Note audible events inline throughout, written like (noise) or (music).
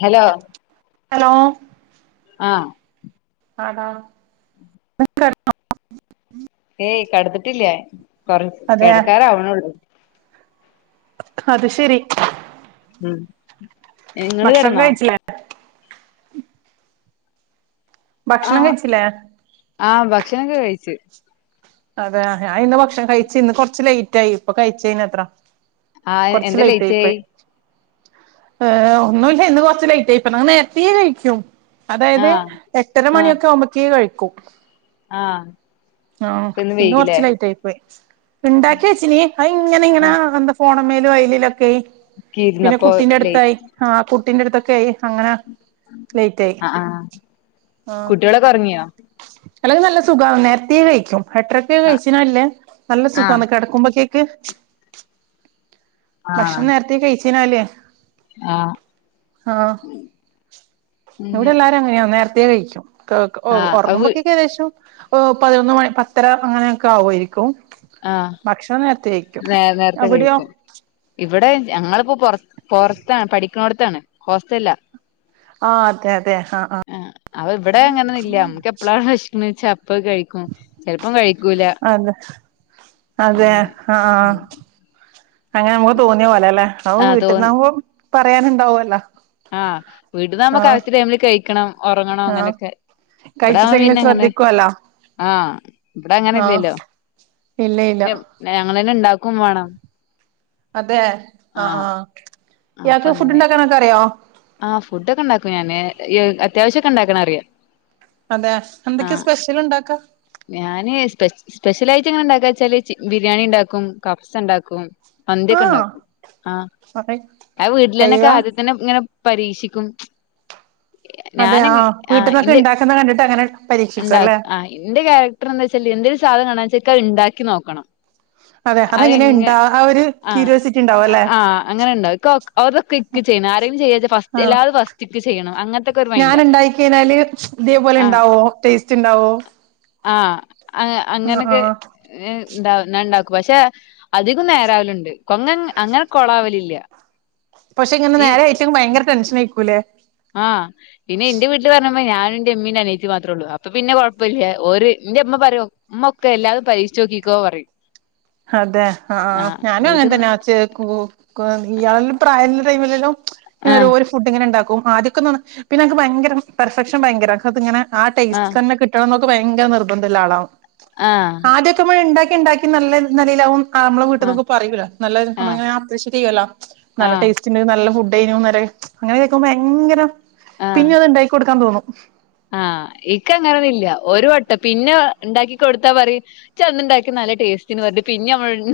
Hello hello ആ ആണോ (unintelligible) ഏയ് കടന്ന്ട്ടില്ല്യ ഞാൻ കൊറ അതെ കിടക്കാറാവ്ണാെള്ളൂ അത് ശെരി ഉം നിങ്ങള് ഭക്ഷണം കിടന്നോ കയ്ച്ചിലേ ആ. ഭക്ഷണം കഴിച്ചില്ലേ ആ ഭക്ഷണംക്കെ കഴിച്ച് അതേ ഞാനിന്ന് ഭക്ഷണം കഴിച്ച് ഇന്ന് കാെർച്ച് ലേറ്റായി ഇപ്പംകഴിചേനത്ര ആ എ എന്താ ലേറ്റായി ഏ ഒന്നുല്ല ഇന്ന് കൊറച്ച് ലേയ്റ്റായിപ്പൊ ഞാ നേരത്തെ കഴിക്കും അതായത് ആഹ് എട്ടര മണിയൊക്കെ ആവുമ്പക്കേ കഴി ക്കും ആ ഇന്ന് കൊറച്ച് ലേറ്റ് ആയി പോയി ഇണ്ടാക്കിവെച്ചിനി അയിഇങ്ങനെ ഇങ്ങനാ ആഹ് എന്താ ഫോണുംമേലും അയിലില ക്കയ് ക്ക് പിന്നെ ഇരുന്നപ്പോ ലേറ്റ് കുട്ടിന്റട്ത്തായി ആ കു കുട്ടിന്റെടുത്തൊക്കെ ആയി അങ്ങന ആ ആ കുട്ടികളൊക്കെ ഒറങ്ങിയോ അല്ലെങ്കി നല്ല സുഖാണ് നേരത്തേ കഴിക്കും എട്ടരക്കു ആഹ് കഴിചിനാല്ലെ ആഹ് നല്ലസുഖാണ് കിടക്കുമ്പേക്ക് ക്ക് ആഹ് ഭക്ഷണം നേരത്തെേ കഴിച് (unintelligible) ആഹ് ആ ഉം ഇവിടെ എല്ലാരും അങ്ങനെയാ നേര ത്തെ കഴിച്ചും കാക്ക ഓ ആഹ് അത് ഒറങ്ങുമ്പക്ക്കേക്കദേശം ഓ പതിനൊന്ന് മണി പത്തര അങ്ങനെയൊക്കെ ആവുവായിരിക്കും ആഹ് ഭക്ഷണം നേരത്തെ കഴിക്കും നേ നേരത്തെ അവിടെയോ കഴിക്കും ഇവിടെ ഞങ്ങള്പ്പോ പൊറ പൊറത്താണ് പഠിക്ക്ണോട്ത്താണ് ഹോസ്റ്റല് ല്ലാ ആ അതെ അതെ ആഹ് ആഹ് ആ അഹ് ഇവിടെ അങ്ങനീയൊന്നൂല്ല്യാ നമ്മുക്ക് എപ്പഴാണ് വെഷക്ക്ണെ ചെ അതെ അതെ അങ്ങനെ ആ അങ്ങനെ നമ്മള് തോന്നിയപോലേല്ലെ അവ് ആഹ് വീട്ടിന്നാവുമ്പം പറയാന്ണ്ടാവല്ലോ ആ വീട്ടീന്നാവുമ്പോ കറക്ട് ടൈമില് കഴി ക്കണം ഒറങ്ങണം ആഹ് അങ്ങനെക്കെ ഇവിടാവുമ്പോ കഴിച്ചിട്ടെങ്കിലും പിന്നെ ഇങ്ങനെ ശ്രദ്ധിക്കുവല്ലോ ആ ഇവിടെ അങ്ങനെ ആഹ് ഇല്ലല്ലോ ഇല്ല പിന്നേ ഇല്ല മേ ങ്ങളെന്നെ ഇണ്ടാ അതെ ആഹ് ആഹ് ഇയാക്ക് ഫുഡ്‌ ഇണ്ടാക്കാനൊക്കറിയോ ആ ആ ഫുഡൊക്കെണ്ടാക്കും ഞാന് ഈ അത്യാവശ്യൊക്കെ ഇണ്ടാക്കണറിയാം അതെ എന്തൊക്കെയാ ആഹ് സ്പെഷ്യൽ ഉണ്ടാക്കാ ഞാന് സ്പെ സ്പെഷ്യലായി റ്റ് ങ്ങനെ ഇണ്ടാക്കാച്ചാല് ചി ബിരിയാണിണ്ടാക്കും കബ്സണ്ടാക്കും ആഹ് മന്തിയൊക്കെണ്ടാക്കും ആ അതെ അഹ് വീട്ടിലന്നെ ക്ക് അയ്യോ ആദ്യംതന്നെ ഇങ്ങനെ പരീക്ഷിക്കും അതെ ഞാനങ്ങ് ആഹ് ആ വീട്ടിൽന്നൊക്കെ ഇന്റെ ഉണ്ടാക്കുന്ന കണ്ടിട്ട് അങ്ങനെ പരീക്ഷിക്കും ഇണ്ടാ അല്ലേ ആ ഇന്റെ ക്യാരക്ടര്‍ ന്ന് വെച്ചാല് ലെ എന്തൊരു സാധനം കാണാച്ചാ ക്കഹ് ഇണ്ടാക്കി നോക്കണം അതെ അഹ് അതെങ്ങനെ ന്നെ ഇണ്ടാ ആ ഒരു ആഹ് ക്യൂരിയോസിറ്റി ഉണ്ടാവും അല്ലെ ആ അങ്ങനണ്ടോ ഇക്കോ അതൊക്കെ ഇക്ക് ചെയ്യണം ആരങ്കിലും ചെയ്യാച്ച ആഹ് ഞാൻ മൈൻഡാ ഇണ്ടായിക്കഴിഞ്ഞാല് ഇതേപോലെ ഇണ്ടാവോ ടേസ്റ്റ്ണ്ടാവോ ആഹ് ആഹ് അങ്ങനൊക്കെ ഇണ്ടാവും ഞാണ്ടാക്കും പക്ഷെ അധികം നേരാവല്ണ്ട് കൊങ്ങൻ അങ്ങനെ കൊളാവല് ഇല്ല പക്ഷെ ഇങ്ങനെ നേരെ (unintelligible) ഭയങ്കര ടെൻഷൻ ആയിക്കൂലേ ആ പിന്നെ എന്റെ വീട്ടില് വരണം ഞാനും ന്റെ ഉമ്മിയിം ന്റെ അനിയത്തി മാത്രേ ഉള്ളൂ അപ്പൊ പിന്നെ കൊഴപ്പല്ലൃ ഓര് എന്റെ ഉമ്മ പറയും ഉമ്മ ഒക്കെ എല്ലാം പരീക്ഷിച്ചു നോക്കിക്കോ പറയും അതെ ആ ആഹ് ഞാനും അങ്ങനെ വീട്ടിന്ന് തന്നെയാ ഒച്ച കേക്കുമ്പോ കൊ ഇയാളിലും പ്രായം ഉള്ള ടൈം ഇല്ലല്ലോ ഇങ്ങനൊരു ആഹ് ഒരു ഫുഡ് ഇങ്ങനെ ഉണ്ടാക്കും ആദ്യൊക്കെ ന്ന്‌ പിന്നെ എനിക്ക് ഭയങ്കര പെർഫെക്ഷൻ ഭയങ്കരാ അത് ഇങ്ങനെ ആ ടേസ്റ്റ് ആഹ് തന്നെ കിട്ടണന്നൊക് ഭയങ്കര നിർബന്ധം ഇള്ള ആളാവും ആഹ് ആദ്യൊക്കെ മ്മഴ്ണ്ടാക്കി ഇണ്ടാക്കി നല്ല ഇത് നിലയിലാവും ആ നമ്മള് ആഹ് വീട്ടീന്നുക്ക പറയൂല്ലോ നല്ല ആഹ് നമ്മളിങ്ങനെ അപ്രീഷിയേറ്റ് ചെയുവല്ലോ നല്ല ആഹ് ടേസ്റ്റുണ്ട് നല്ല ഫുഡ്‌ (unintelligible) അങ്ങനെ കേക്കുമ്പോ ഭയങ്കരം പിന്നെ അത് ഉണ്ടാക്കി കൊടുക്കാൻ തോന്നും (unintelligible) ആ ഇക്ക് അങ്ങനൊന്നും ഇല്ല ഒരു വട്ടം പിന്നെ ഇണ്ടാക്കി കൊടുത്താ പറയും ച്ഛ് അന്നുണ്ടാക്കിയ നല്ല ടേസ്റ്റിന്ന്‌ പറഞ്ഞ് പിന്നെ നമ്മളു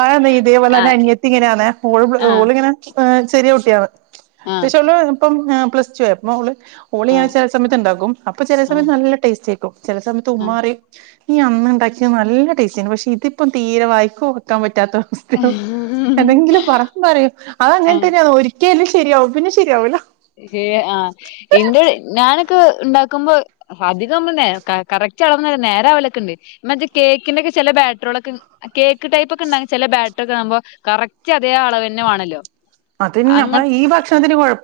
ആന്ന്‌ ഇതേപോലെ തന്നെ അനിയത്തി ഇങ്ങനെയാന്നെ ഓള് ആഹ് ഓളിങ്ങനെ ഏ ചെറിയ കുട്ടിയാണ് ആഹ് (unintelligible) പ്പം ഞാൻ പ്ലസ്ടു ആയപ്പോ ഓള് ആഹ് ഓളിയാരിച്ചാൽ ചില സമയത്തുണ്ടാക്കും അപ്പോ ചെല ആഹ് സമയത്ത് നല്ല ടേസ്റ്റാ ചെല സമയത്ത് ഉമ്മ ആഹ് പറയും നി അന്നുണ്ടാക്കിയ നല്ല ടേസ്റ്റേയ്നു പക്ഷെ ഇതിപ്പം തീരെ വായി ക്ക് ഓർക്കാൻ പറ്റ് റ്റാത്ത അവസ്ഥയാണ് എന്തെങ്കിലും പറാന്ന് റയും ആ ആഹ് അങ്ങനെത്തന്നെണ് ഒരിക്ക് കേൽ ശെരിയാവും പിന്നെ ശെരിയാവൂല ര് ആ ഇൻ്റെ ഞാനൊക്കെ ഇണ്ടാകുമ്പോ അധികം നേ ക കറക്റ്റ് അളവൊന്നല്ല നേരാവലൊക്കെണ്ട് ഇമ്മച്ചി കേക്കിൻ്റെ ചില ബാറ്റ്ർകളൊക്കെ കേക്ക് ടൈപ്പ് ഒക്കെ ഉണ്ടാക്കു ചെല ബാറ്റ്റുകളാകുമ്പോ കറക്റ്റ് അതേ അളവന്നെ വേണല്ലോ അതിഞ്ഞ് നമ്മളെ ഈ ഭക്ഷണത്തിന് കൊഴപ്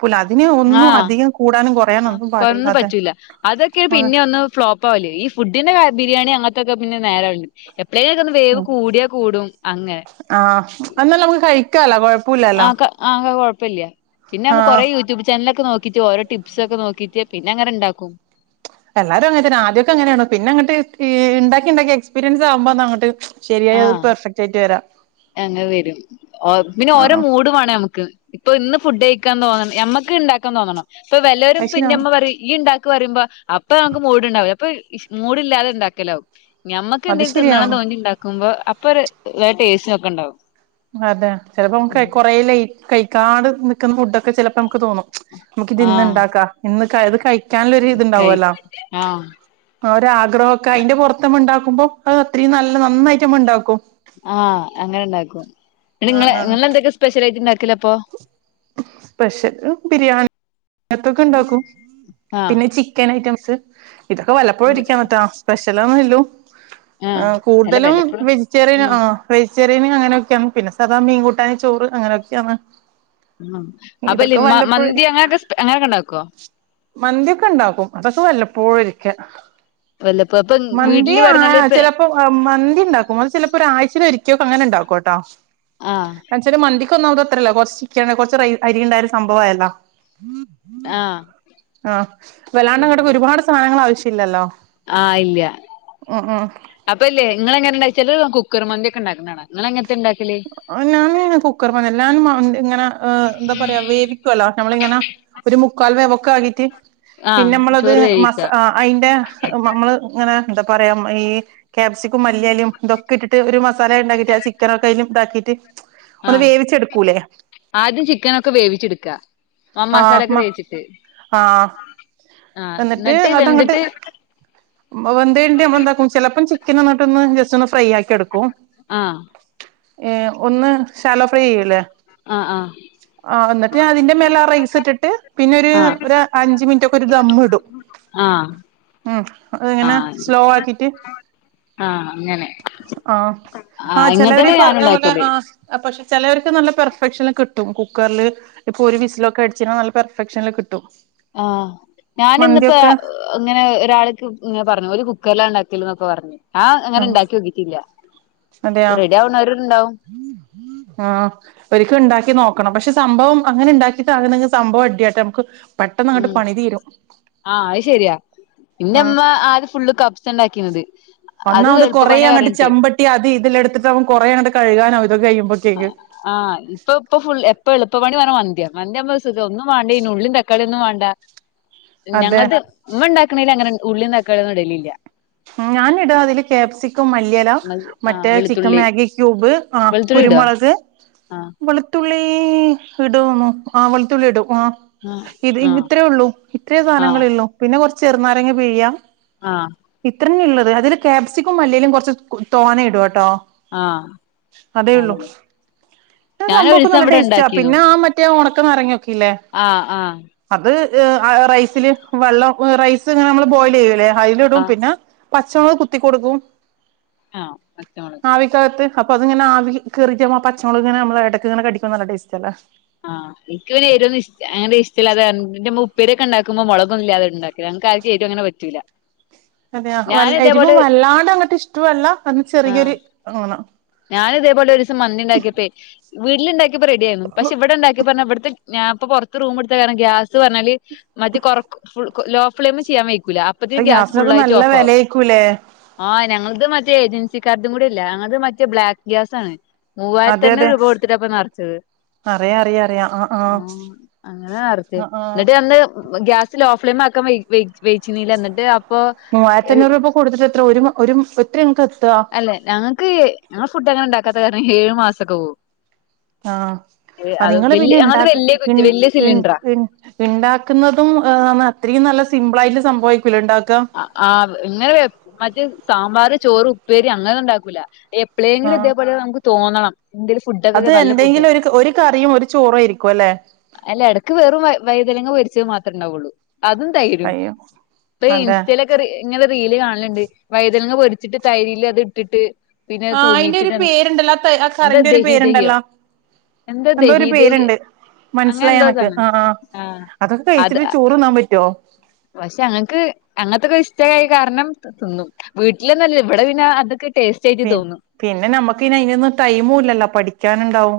ആ ആ ഒന്നും പാടില്ല കൊയന്ന് അതെ പറ്റൂല്ല അതൊക്കെ അതെ പിന്നെ ഒന്ന് ഫ്‌ളോപ്പാവൂല്ലേ ഈ ഫുഡിന് കാരൃ ബിരിയാണി അങ്ങനത്തൊക്കെ പിന്നെ നേരാവന് എപ് പ്പ്ളേലൊന്ന് വേവ് കൂടിയാ കൂടും അങ്ങനെ ആ എന്നാൽ (unintelligible) ആക്ക (unintelligible) ഇപ്പല്ലിയ പിന്നെ ആഹ് മ്മക്കെറെ യൂട്യൂബ് ചാനലക്കെ നോക്കി കിച്ചോ ഓരോ ടിപ്സ് ഒക്കെ നോക്കിട്ട് പിന്നെങ്ങനെ ഉണ്ടാക്കും എല്ലാരു അങ്ങൻ തന്നെ ആദ്യക്കെങ്ങനെണു പിന്നെങ്ങട്ട് ഇണ്ടാക്കിണ്ടാക്കി എക്സ്പീരിയൻസ് ആവ്‌മ്പോ അങ്ങട്ട് ശരിയായാ അത് പെർഫക്റ്റ് ആയിട്ട് വരാം എങ്ങ വരും (unintelligible) പിന്നെ ഓരോ ആഹ് മൂഡ് വേണമ്മക്ക് ഇപ്പൊന്ന് ഫുഡഴിക്കാൻ നോ നമ്മക്ക് ഇണ്ടാ ക്ക തോന്നണം ഇപ്പൊ വല്ലരും അത് ശരിയാ പിന്നെമ്മ പറയ് ഇയ്യ് ണ്ടാക്ക ക്കു വരുമ്പോ അപ്പൊ നമുക്ക് മൂടിണ്ടാവില്ല അപ്പൊ മൂടില്ലാതെ ഉണ്ടാക്കലാവും നമ്മക്ക് അത് എന്തേലും തിന്നണം ശരിയാണ് തോന്നി ഉണ്ടാക്കുമ്പോ അപ്പൊരു വേ ടേസ്റ്റാ ക്കെണ്ടാവും അതെ ചെലപ്പോ നമുക്ക് കുറേ ലേ കൈക്കാണ്ട് നിക്കുന്ന ഫുഡൊക്കെ ചെലപ്പോ നമുക്ക് തോന്നും. നമുക്കിത് ആഹ് ഇന്ന്ണ്ടാക്കാ ഇന്ന് കയത് കഴി കഴി ക്കാനുള്ളൊരുത്ണ്ടാവല്ലോ ആഹ് ഒരാഗ്രഹൊക്കെ ഐൻ്റെ പൊർത്ത് നമുണ്ടാക്കാ മ്പ അത് അത്രയും നല്ല നന്നായിട്ടമ്മ ഉണ്ടാക്കും ആഹ് അങ്ങനെണ്ടാ ന്നട്ട് ങ്ങൾ ന്ന് ന്തൊക്കെ സ്പെഷ്യലായിട്ട് ണ്ടാക്ക് സ്പെഷ്യല് ബിരിയാ ങ്ങത്തൊക്കെ ണ്ടാക്കും ആഹ് പിന്നെ ചിക്കൻ ഐറ്റംസ് ഇതൊക്കെ വല്ലപ്പോഴും ഒരിക്കെ ആണുട്ടാ സ്‌പെഷ് ഹലോ ഹലോ ആ ആഹ് അല്ല കൂടുതലും വല്ലപ്പോഴും വെജിറ്റേറിയൻ ഉം ആ ഫ്രൈ ചെറിയ മീന് അങ്ങനൊക്കെയാണ് പിന്നെ സാധാ മീൻകൂട്ടാൻ ചോറ് അങ്ങനെയൊക്കെയാന്ന്. ഉം അപ്പൊ ഇതൊക്കെ മന്തി വല്ലപ്പോഴാരിക്കും അങ്ങനൊക്കെ അങ്ങനൊക്കെ ഉണ്ടാക്കോ മന്തിയൊക്കെണ്ടാക്കും അതൊക്കെ വല്ല (unintelligible) വല്ലപ്പോ ഇപ്പൊ മന്തി വീട്ടില് ആ പറഞ്ഞാല് ചിലപ്പോ മന്തി ഇണ്ടാക്കും അ ചിലപ്പോ ഒരാഴ് ച്ചേൽ ഒരിക്കക്കേ അങ്ങനെ ഉണ്ടാക്കൂട്ടോ. ആഹ് (unintelligible) മന്തി ക്കൊന്നാമതത്രല്ല കൊർച് ചിക്കൻ കൊർച്ച് റൈ അരിയുണ്ടായൊരു സംഭവായല്ലോ ആഹ് ആ വല്ലാണ്ട്ങ്ങട്ടക്ക അങ്ങനെ ഒരുപാട് സാധനങ്ങൾ ആവശ്യ ഇല്ലല്ലോ ആഹ് ഇല്ല്യ അപ്പല്ലേ ങ്ങളെങ്ങനെ (unintelligible) കുക്കർ മന്തി ഒക്കെണ്ടാക്ക്ണാണ ഞാനിങ്ങനെ കുക്കർ പറഞ്ഞ ഞാൻ (unintelligible) ങ്ങനെ എന്താ പറയാ വേവിക്കുവല്ലോ നമ്മളിങ്ങനെ ഒരു മുക്കാൽ വേവൊ കാകിട്ട് പിന്നെ ആഹ് മ്മളത് ചോറ് മസ വേവിക്ക അയ്ന്റെ നമ്മള് ഇങ്ങനെ എന്താ പറയാ ഈ ക്യാപ്സിക്കും മല്ലിയലിം ഇതൊക്കെ ഇട്ടിട്ട് ഒരു മസാ സാല ണ്ടാക്കിട്ട് ആ ചിക്കൻ ണ്ടാക്കിട്ട് ആഹ് ആദ്യം ചിക്കനൊക്കെ വേവിച്ച്ട്ക്കാ ആ മ ആഹ് ആഹ് എന്നിട്ട് ഇന്നട്ട് അതങ്ങട്ട് വെന്തിട്ട് വെന്തീണ്ടേ നമ്മൾ എന്താക്കും ചിലപ്പം ചിക്കനൊന്ന് ട്ടെന്ന് (unintelligible) ഫ്രൈ ആക്കി എടുക്കും ആഹ് ഏ ഒന്ന് ശാലോഫ്രൈ ചെയ്യൂല്ലേ ആഹ് ആഹ് ആ എന്നിട്ട് ഞാ അതിന്റെ മേല തിട്ട് പിന്നെ ഒരു ആഹ് ഒരു അഞ്ചു മിനിറ്റ് ഒക്കെ ഒരു ദമ്മിടും ആഹ് മ് അതിങ്ങനെ ആഹ് സ്ലോ ആകീറ്റ് ആഹ് അങ്ങനെ ആ ആ ആഹ് ചെലവര് ഇങ്ങൻത്തന്നെ ഇപ്പൊ ഞാനും പറഞ്ഞപോലെ ഇണ്ടാക്കല് ആ പക്ഷെ ചിലവർക്ക് നല്ല പെർഫെക്ഷന് കിട്ടും കുക്കറിൽ ഇപ്പൊ ഒരു വിസില് കടിച്ച നല്ല പെർഫെക്ഷനിൽ കിട്ടും ആ ഞാന്നിപ്പോ മന്തിയൊക്കെ ഇങ്ങനെ ഒരാൾക്ക് ഇ പറഞ്ഞു ഒരു കു ക്കറിലാ ഉണ്ടാക്കല്ന്നൊക്കെ പറഞ്ഞ് ആ അതെയ റെഡി ആവ്ണോര്ണ്ടാവും ആ ഒരിക്കല് ഇണ്ടാക്കി നോക്ക ണം പക്ഷെ സംഭവം അങ്ങനെ ഉണ്ടാക്കിയിട്ട് ആണെങ്കിൽ സംഭവം അടിയാട്ടാ നമുക്ക് പെട്ടെന്ന് അങ്ങോട്ട് മ് പണി തീരും ആ അത് ശരിയാ ആഹ് പിന്നെമ്മ ആദ്യ ഫുള്ള് ക ബ്സണ്ടാകീഞ്ഞത് ഒന്നാമത് കൊറേ അങ്ങട്ട് ചെമ്പട്ടി അതി ഇതില് എടുത്തിട്ടാവും കുറേ അങ്ങട്ട് കഴുകാന് ആ ആ ഇപ്പ ഇപ്പൊ ഫു എപ്പ എളുപ്പ പണി മന്തിമ്മക്ക് സുഖം ഒന്നും വേണ്ടയ്നും ഉള്ളീം തക്കാളീം ഒന്നും വേണ്ട അതെ ഞങ്ങളത് ഉമ്മ ഉണ്ടാക്ക്ണീലാ അങ്ങനെ ഉള്ളീം തക്കാളീം ഒന്നും ഇടലില്ല ഞാനിടും അതില് കാപ്സികം മല്ലിയെല ആഹ് മറ്റേ ചിക്കൻ വെളുത്തുള്ളി മാഗി ക്യൂബ് ആ വെളുത്തുള്ളി ഇടോ കുരുമുളക് ആഹ് വെളുത്ത ത്തുള്ളി ഇടോന്നോ ആ വെളുത്തുള്ളി ഇടും ആ ആഹ് ഇത് ഇത്രേ ഉള്ളൂ ഇത്രയേ സാധനങ്ങള്ളൂ ചെറുനാരങ്ങ പിഴിയാ ആ ഇത്ര ഞ്ഞെ ഉള്ളത് അതില് ക്യാപ്സിക്കും മല്ലിയലയും കുറച്ച് തോഞ്ഞെ ഇടോട്ടോ ആഹ് ആഹ് അതേള്ളുഇത് ഞാന് സംഭവം ഒക്കെ ഒരീസം നല്ല ടേസ്റ്റ ആ പിന്നെ ആ മറ്റേണ ക്കെ മറിഞ്ഞു ആ ആ ത് റൈസില് വെള്ളം റൈസ് ഇങ്ങനെ നമ്മള് ബോയില് ചെയ്യൂല്ലേ ആഹ് പിന്നെ പച്ചമുളക് കുത്തി കൊടുക്കും ആ പച്ചമുളക് ആവിക്കകത്ത് അപ്പൊ അതിങ്ങനെ ആവി കേറീട്ട് ആ പച്ചമുളക്ങ്ങനെ നമ്മള് ഇടക്ക്ങ്ങനെ കടിക്കുന്നത് നല്ല ടേസ്റ്റ് അല്ലെ ആഹ് ഇക്ക് പിന്നെ ഉപ്പേരിഒക്കെണ്ടാക്കുമ്പോ മുളക് ഇല്ലാതെണ്ടാക്കലാ ഞങ്ങക്ക് ആർക്കും യരു അങ്ങനെ പറ്റൂല അതെ വ ഞാന് എരിവ് ഇതേപോലെ വല്ലാണ്ട് അങ്ങട്ട് ഇഷ്ട്ടുഅല്ല എന്നാ ആഹ് ചെറിയൊരു എ വേ ഞാന് ഇതേപോലെ ഒരു ദിവസം മന്തി ഉണ്ടാക്കിയപ്പെ വീട്ടിലുണ്ടാക്കി റെഡിയായി പക്ഷെ ഇവിടെ ഉണ്ടാക്കി പറഞ്ഞ ഇവിടുത്തെ ഞാൻ ഇപ്പ പുറത്ത് റൂം എടുത്താ കാരണം ഗ്യാസ് പറഞ്ഞാല് മറ്റെ കൊറ ഫുൾ ലോ ഫ്ലെയിമ് ചെയ്യാൻ വെയ് അപ്പത്തിനു ഇപ്പൊ ഗ്യാസ് ഫുൾ ഗ്യാസിനൊക്കെ ആയിട്ട് നല്ല ഓഫാകും വെലയേക്കൂലേ ആ ഞങ്ങള്ത് ഇജ്ജ് ഏജൻസിക്കാർഡും കൂടി അല്ല ഞങ്ങൾത് മറ്റ ബ്ലാക് ഗ്യാസ് ആണ് അതെ അതെ മൂവായിരത്തിണ്ണൂറ് രൂപ കൊടുത്തിട്ടപ്പൊ നിറച്ചത് അറിയാ അറിയാ അറിയാ ആ ആ അങ്ങനെ നിറച്ച് ആ ആ എന്നിട്ട് അന്ന് ഗ്യാസിൽ ലോഫ്ലെയിം ആക്കാ വെയ്ചീ ന്നീല്ല എന്നിട്ട് മൂവായിരത്തിഅഞ്ഞുറ് രൂപ കൊടു എത്ര ഒരു ഒരു ഒത്തിരി ങ്ങക്ക് അല്ല ഞങ്ങക്ക് ഞങ്ങൾ ഫുഡ്ങ്ങനെ ണ്ടാക്കാത്ത കാരണം ഏഴു മാസം കൗ ആഹ് അ നിങ്ങൾ പിന്നെ ഞങ്ങളത് വല്യ ഇണ്ടാക്കന്നഇൺ കുറ്റി വല്യ ഇ ൺ സിലിണ്ടറാ ഇ ൺ ഇണ്ടാക്കുന്നതും ഇത്രയും നല്ല സിമ്പിളായിട്ട് സംഭവിക്ക ആ ഇങ്ങനെ മറ്റേ സാമ്പാർ ചോറ് ഉപ്പേരി അങ്ങനെ ഉണ്ടാക്കൂല ആ എപ്പോഴെങ്കിലും ഇതേപോലെ നമുക്ക് തോന്നണം എന്തേും ഫുഡൊക്കെക്കെ അത് നല്ല ഫുഡ് എന്തെങ്കിലും ഒരു ഒരു കറിയും ഒരു ചോറും ആയിരിക്കും അല്ലെ അല്ല ഇടക്ക് വെറും വൈതനങ്ങ പൊരിച്ചത് മാത്രം ഇണ്ടാക്കുള്ളൂ അതും തൈരും അയ്യോ ഇ അതെ ഇങ്ങനെ റീല് കാണലുണ്ട് വൈതലങ്ങ പൊരിച്ചിട്ട് തൈരിൽ അത് ഇട്ടിട്ട് പിന്നെ ആ അയിന്റെ ഒരു തൂമിച്ചിട്ട് പേരുണ്ടല്ലോ ആ എന്താ കറിന്റെ ഒരു ദഹി ദഹിയോ പേരുണ്ടല്ലോ എന്താ എന്തോ ഒരു ദഹി ദഹി പേരുണ്ട് അങ്ങനെ മനസ്സിലായി എനക്ക് എന്തോതാണ് ആ ആ ആഹ് അതൊക്കെ കഴിച്ചിട്ട് ചോറുന്നാൻ പറ്റുവോ? പക്ഷേ ഞങ്ങക്ക് അങ്ങനത്തക്കെ ഇഷ്ടമായ കാരണം തിന്നും വീട്ടിലന്നുല്ല ഇവിടെ പിന്നെ അതൊക്കെ ടേസ്റ്റ് ആയിട്ട് പി തോന്നും പിന്നെ നമ്മുക്ക് ഇതിനൊന്നും ടൈമും ഇല്ലല്ലോ പഠി ക്കാനുണ്ടാവും.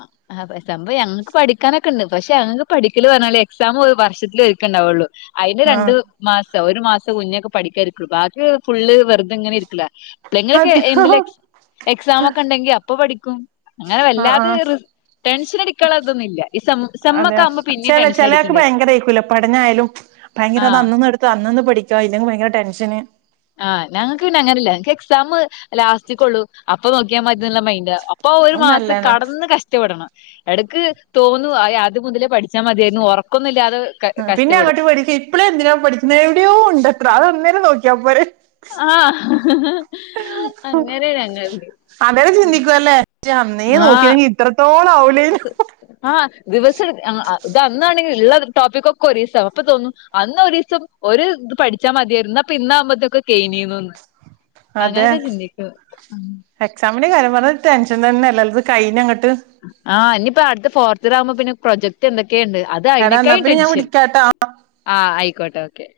അ അതെ സംഭവം ഞങ്ങക്ക് പഠിക്കാനൊക്കെ ഇണ്ട് പക്ഷേ ഞങ്ങക്ക് പഠിക്കല് പറഞ്ഞാല് എക്സാം ഒരു വർഷത്തില് ഒരുക്കേ ഇണ്ടാവുള്ളു. അതിന് ആ രണ്ടു ദി മാസം ഒരു മാസം മുന്നെ ഒക്കെ പഠിക്കാരിക്കുള്ളു ബാക്കി ഫുള്ള് വെറുതെ ഇങ്ങനെ ഇരിക്കലാ ഇങ്ങളക്കെ അത് എന്തിലാ എക്സാം ഒക്കെ ഉണ്ടെങ്കില് അപ്പൊ പഠിക്ക (unintelligible) അങ്ങനെ വല്ലാതെ അഹ് ടെൻഷൻ അടിക്കാനുള്ള ഇതൊന്നും ഇല്ല ഈ സെം അതെയ സെമ്മൊക്കെ ആകുമ്പോ പിന്നേം ച ടെൻഷൻ ചിലയാൾക് അടിക്കേണ്ടി വരും ഭയങ്കര ആയിക്കൂലെ പഠനയാലും ഭയങ്കര അത് ആഹ് അന്നന്ന് എടുത്ത് അന്നന്ന്‌ പഠി (unintelligible) ഭയങ്കര ടെൻഷന് ആഹ് ഞങ്ങക്ക് പിന്നെ അങ്ങനെ അല്ല എക്സാം ലാസ്റ്റക്കുള്ളു അപ്പ നോക്കിയാ മതി എന്നുള്ള മൈന്റാ അപ്പൊ ഒരു അത് മാസം നല്ലതാ കടന്ന് കഷ്ടപ്പെടണം എടക്ക് തോന്നു അ അദ്യ മുതലേ പഠിച്ചാ മതിയായിരുന്നു ഉറക്കൊന്നുമില്ലാതെ പിന്നെ അങ്ങട്ട് പഠിക്ക ഇപ്പോളെ എന്തിനാ പഠിക്കുന്ന എവിടെയോ ഉണ്ടത്ര അതൊന്ന നോക്കിയാപ്പോരെ ആഹ് അങ്ങനെ ഞങ്ങള് അന്നേരം ചിന്തിക്കും അല്ലേ അന്നേ ആഹ് നോക്കിയില്ലെങ്കിൽ ഇത്രത്തോളം ആവൂലേനു ആഹ് ദിവസം ഇതന്നാണെങ്കിൽ ഉള്ള ടോപ്പിക്ക് ഒക്കെ ഒരു ദിവസം അപ്പൊ തോന്നും അന്ന് ഒരു ദിവസം ഒരു ഇത് പഠിച്ചാൽ മതിയായിരുന്നു അപ്പൊ ഇന്നാകുമ്പോത്തൊക്കെ കെയിഞ്ഞിനെന്ന് അങ്ങനൊക്കെ ചിന്തിക്കുവോ മിന്റെ കാര്യം പറഞ്ഞ ടെൻഷൻ തന്നെല്ലേ അത് കഴിഞ്ഞങ്ങട്ട് ആ ഇനി അടുത്തത് ഫോർത്ത് ഇയർ ആകുമ്പോ പിന്നെ പ്രൊജക്ട് എന് എടാന്നാ പിന്നെ ഞാൻ വിളിക്കാട്ടാ ആ ആയിക്കോട്ടെ ഓക്കെ